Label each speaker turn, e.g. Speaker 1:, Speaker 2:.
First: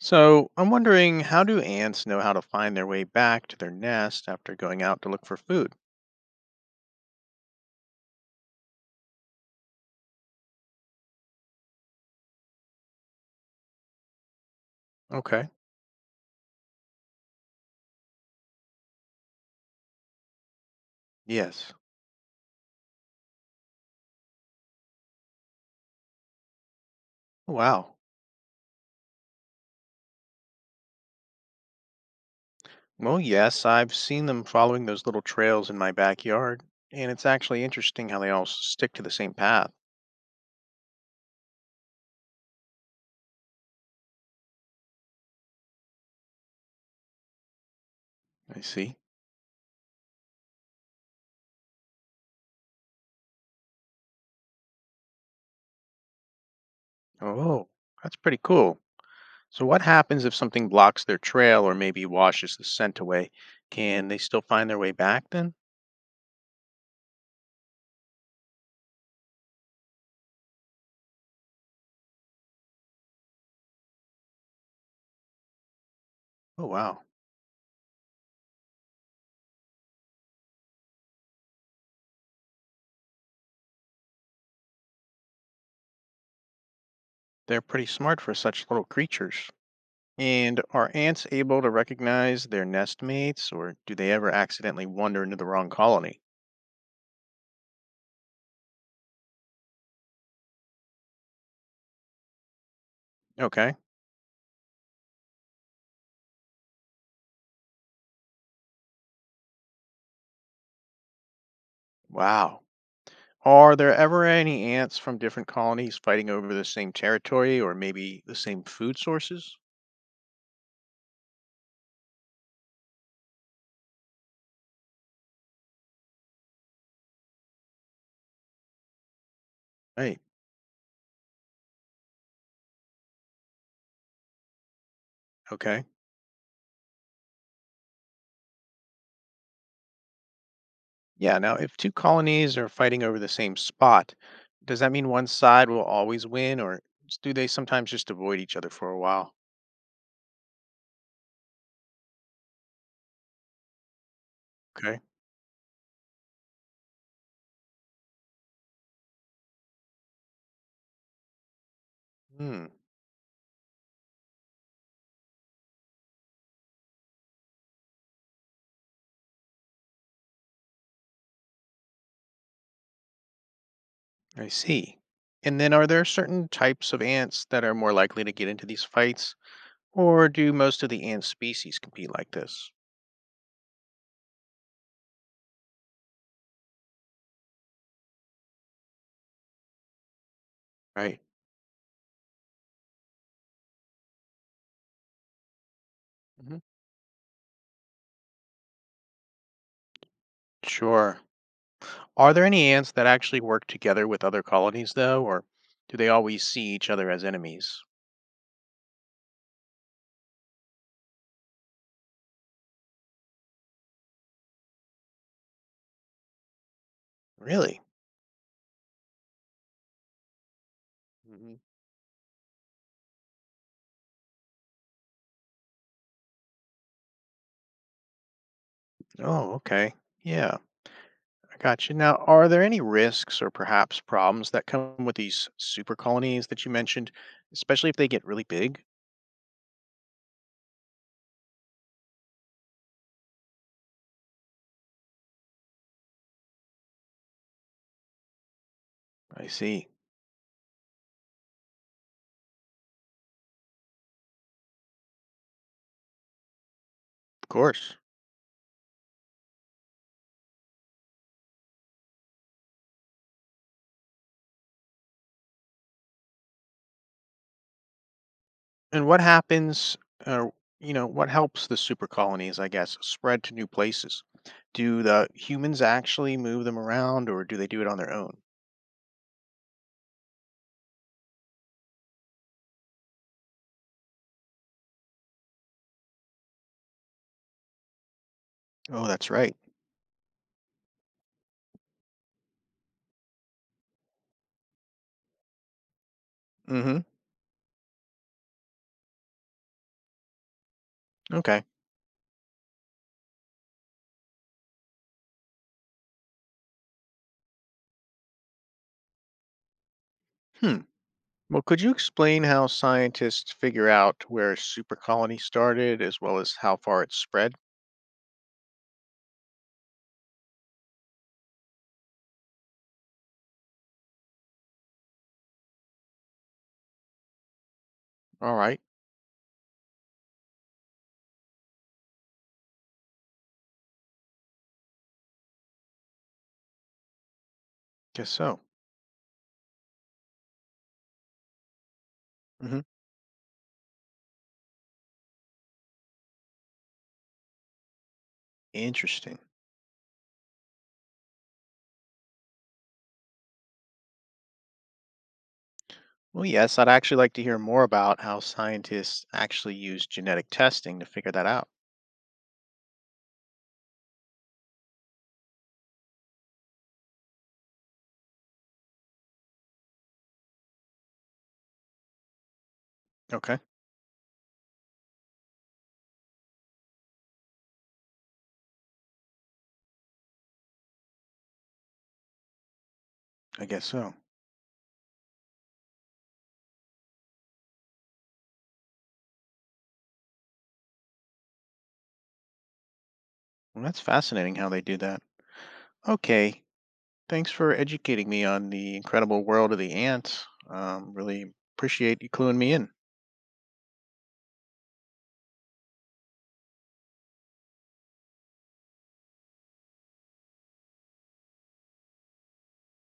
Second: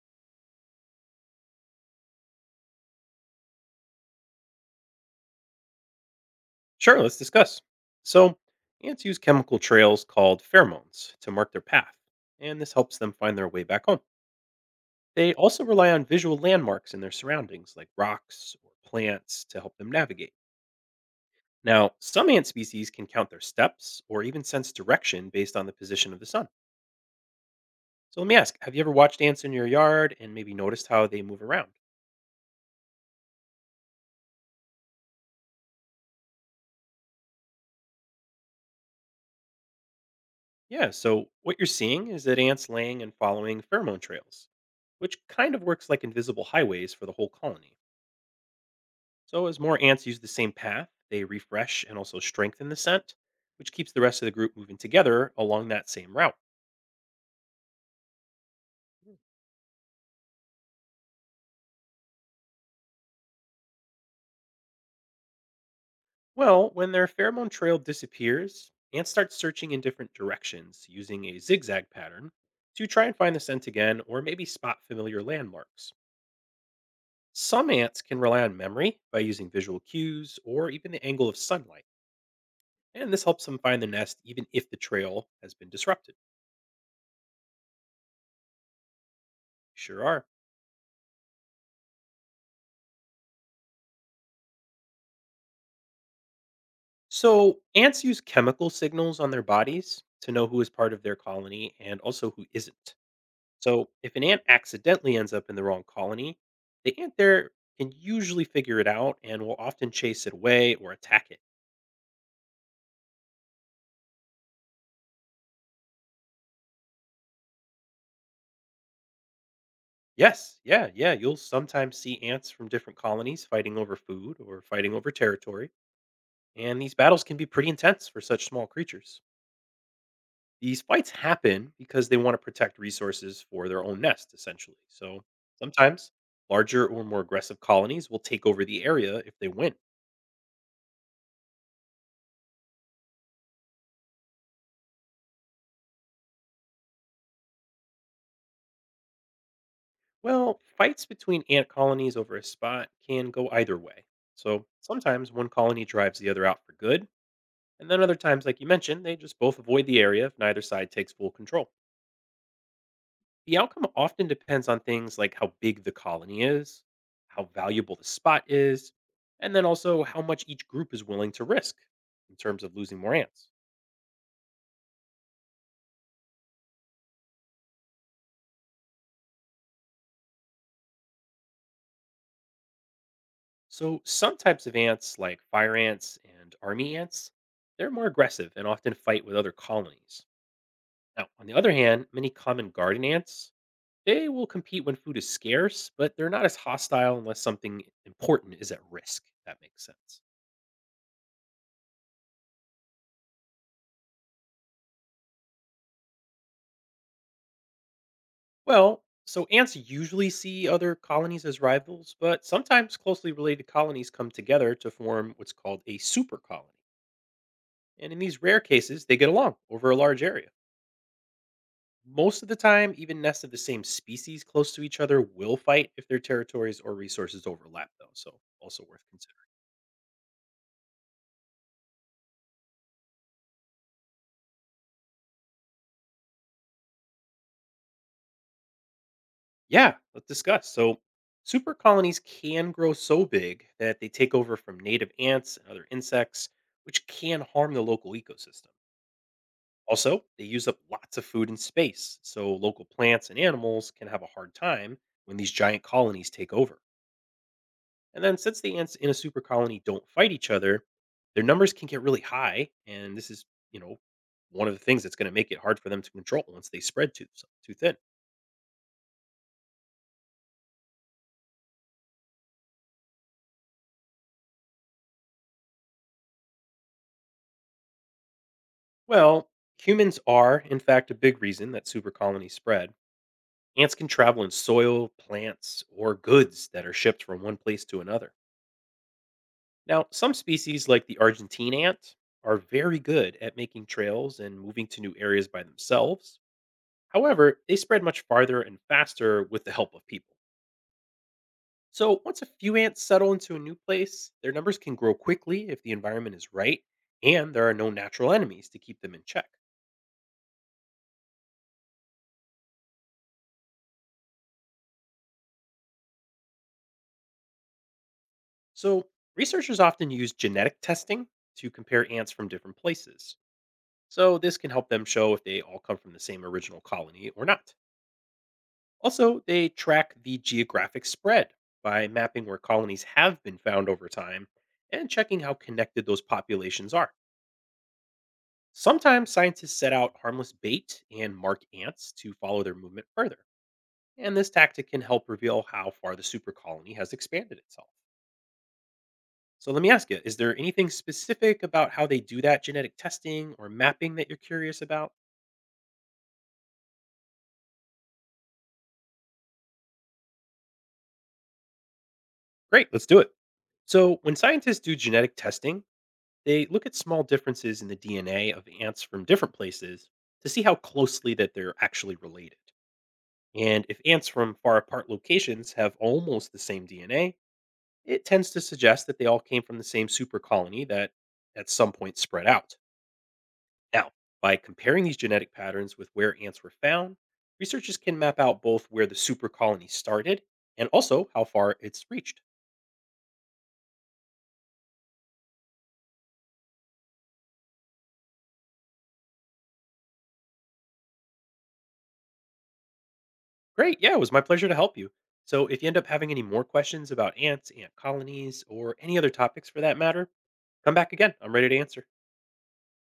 Speaker 1: So, I'm wondering how do ants know how to find their way back to their nest after going out to look for food?
Speaker 2: Sure, let's discuss. So, ants use chemical trails called pheromones to mark their path, and this helps them find their way back home. They
Speaker 1: Okay.
Speaker 2: also rely on visual landmarks in their surroundings, like rocks or plants, to help them navigate.
Speaker 1: Yes.
Speaker 2: Now, some ant species can count their steps or even sense direction based on the position of the sun.
Speaker 1: Oh, wow.
Speaker 2: So, let me ask, have you ever watched ants in your yard and maybe noticed how they move around?
Speaker 1: Well, yes, I've seen them following those little trails in my backyard, and it's actually interesting how they all stick to the same path.
Speaker 2: Yeah, so what you're seeing is that ants laying and following pheromone trails, which kind of works like invisible highways for the whole colony.
Speaker 1: I see.
Speaker 2: So, as more ants use the same path, they refresh and also strengthen the scent, which keeps the rest of the group moving together along that same route.
Speaker 1: Oh, that's pretty cool. So, what happens if something blocks their trail or maybe washes the scent away? Can they still find their way back then?
Speaker 2: Well, when their pheromone trail disappears, ants start searching in different directions using a zigzag pattern to try and find the scent again or maybe spot familiar landmarks.
Speaker 1: Oh, wow.
Speaker 2: Some ants can rely on memory by using visual cues or even the angle of sunlight, and this helps them find the nest even if the trail has been disrupted.
Speaker 1: They're pretty smart for such little creatures.
Speaker 2: Sure are.
Speaker 1: And are ants able to recognize their nest mates, or do they ever accidentally wander into the wrong colony?
Speaker 2: So, ants use chemical signals on their bodies to know who is part of their colony and also who isn't.
Speaker 1: Okay.
Speaker 2: So, if an ant accidentally ends up in the wrong colony, the ant there can usually figure it out and will often chase it away or attack it.
Speaker 1: Wow. Are there ever any ants from different colonies fighting over the same territory or maybe the same food sources?
Speaker 2: Yes, yeah, yeah. You'll sometimes see ants from different colonies fighting over food or fighting over territory. And these battles can be pretty intense for such small creatures.
Speaker 1: Right.
Speaker 2: These fights happen because they want to protect resources for their own nest, essentially. So
Speaker 1: Okay.
Speaker 2: sometimes larger or more aggressive colonies will take over the area if they win.
Speaker 1: Yeah. Now, if two colonies are fighting over the same spot, does that mean one side will always win, or do they sometimes just avoid each other for a while?
Speaker 2: Well, fights between ant colonies over a spot can go either way. So
Speaker 1: Okay.
Speaker 2: sometimes one colony drives the other out for good, and then other times, like you mentioned, they just both avoid the area if neither side takes full control.
Speaker 1: Hmm.
Speaker 2: The outcome often depends on things like how big the colony is, how valuable the spot is, and then also how much each group is willing to risk in terms of losing more ants.
Speaker 1: I see. And then are there certain types of ants that are more likely to get into these fights? Or do most of the ant species compete like this?
Speaker 2: So, some types of ants, like fire ants and army ants, they're more aggressive and often fight with other colonies.
Speaker 1: Right.
Speaker 2: Now, on the other hand, many common garden ants, they will compete when food is scarce, but they're not as
Speaker 1: Hmm.
Speaker 2: hostile unless something important is at risk, if that makes sense.
Speaker 1: Sure. Are there any ants that actually work together with other colonies, though, or do they always see each other as enemies?
Speaker 2: Well, so ants usually see other colonies as rivals, but sometimes closely related colonies come together to form what's called a super colony.
Speaker 1: Really?
Speaker 2: And in these rare cases, they get along over a large area.
Speaker 1: Hmm.
Speaker 2: Most of the time, even nests of the same species close to each other will fight if their territories or resources overlap, though. So, also worth considering.
Speaker 1: Oh, okay. Yeah, I got you. Now, are there any risks or perhaps problems that come with these super colonies that you mentioned, especially if they get really big?
Speaker 2: Yeah, let's discuss. So, super colonies can grow so big that they take over from native ants and other insects, which can harm the local ecosystem.
Speaker 1: I see.
Speaker 2: Also, they use up lots of food and space, so local plants and animals can have a hard time when these giant colonies take over.
Speaker 1: Of course.
Speaker 2: And then, since the ants in a super colony don't fight each other, their numbers can get really high. And this is, you know, one of the things that's going to make it hard for them to control once they spread too thin.
Speaker 1: And what happens, or what helps the super colonies, I guess, spread to new places? Do the humans actually move them around, or do they do it on their own?
Speaker 2: Well, humans are, in fact, a big reason that super colonies spread. Ants can travel in soil, plants, or goods that are shipped from one place to another.
Speaker 1: Oh, that's right.
Speaker 2: Now, some species like the Argentine ant are very good at making trails and moving to new areas by themselves.
Speaker 1: Mm-hmm.
Speaker 2: However, they spread much farther and faster with the help of people.
Speaker 1: Okay.
Speaker 2: So, once a few ants settle into a new place, their numbers can grow quickly if the environment is right and there are no natural enemies to keep them in check.
Speaker 1: Hmm. Well, could you explain how scientists figure out where a super colony started, as well as how far it spread?
Speaker 2: So, researchers often use genetic testing to compare ants from different places. So, this can help them show if they all come from the same original colony or not.
Speaker 1: All right.
Speaker 2: Also, they track the geographic spread by mapping where colonies have been found over time and checking how connected those populations are.
Speaker 1: Guess so.
Speaker 2: Sometimes scientists set out harmless bait and mark ants to follow their
Speaker 1: Mm-hmm.
Speaker 2: movement further. And this tactic can help reveal how far the supercolony has expanded itself.
Speaker 1: Interesting.
Speaker 2: So let me ask you, is there anything specific about how they do that genetic testing or mapping that you're curious about?
Speaker 1: Well, yes, I'd actually like to hear more about how scientists actually use genetic testing to figure that out.
Speaker 2: Great, let's do it. So, when scientists do genetic testing, they look at small differences in the DNA of ants from different places to see how closely that they're actually related.
Speaker 1: Okay.
Speaker 2: And if ants from far apart locations have almost the same DNA, it tends to suggest that they all came from the same super colony that at some point spread out.
Speaker 1: I guess
Speaker 2: Now,
Speaker 1: so.
Speaker 2: by comparing these genetic patterns with where ants were found, researchers can map out both where the super colony started and also how far it's reached.
Speaker 1: Well, that's fascinating how they do that. Okay, thanks for educating me on the incredible world of the ants. Really appreciate you cluing me in.
Speaker 2: Great. Yeah, it was my pleasure to help you. So if you end up having any more questions about ants, ant colonies, or any other topics for that matter, come back again. I'm ready to answer.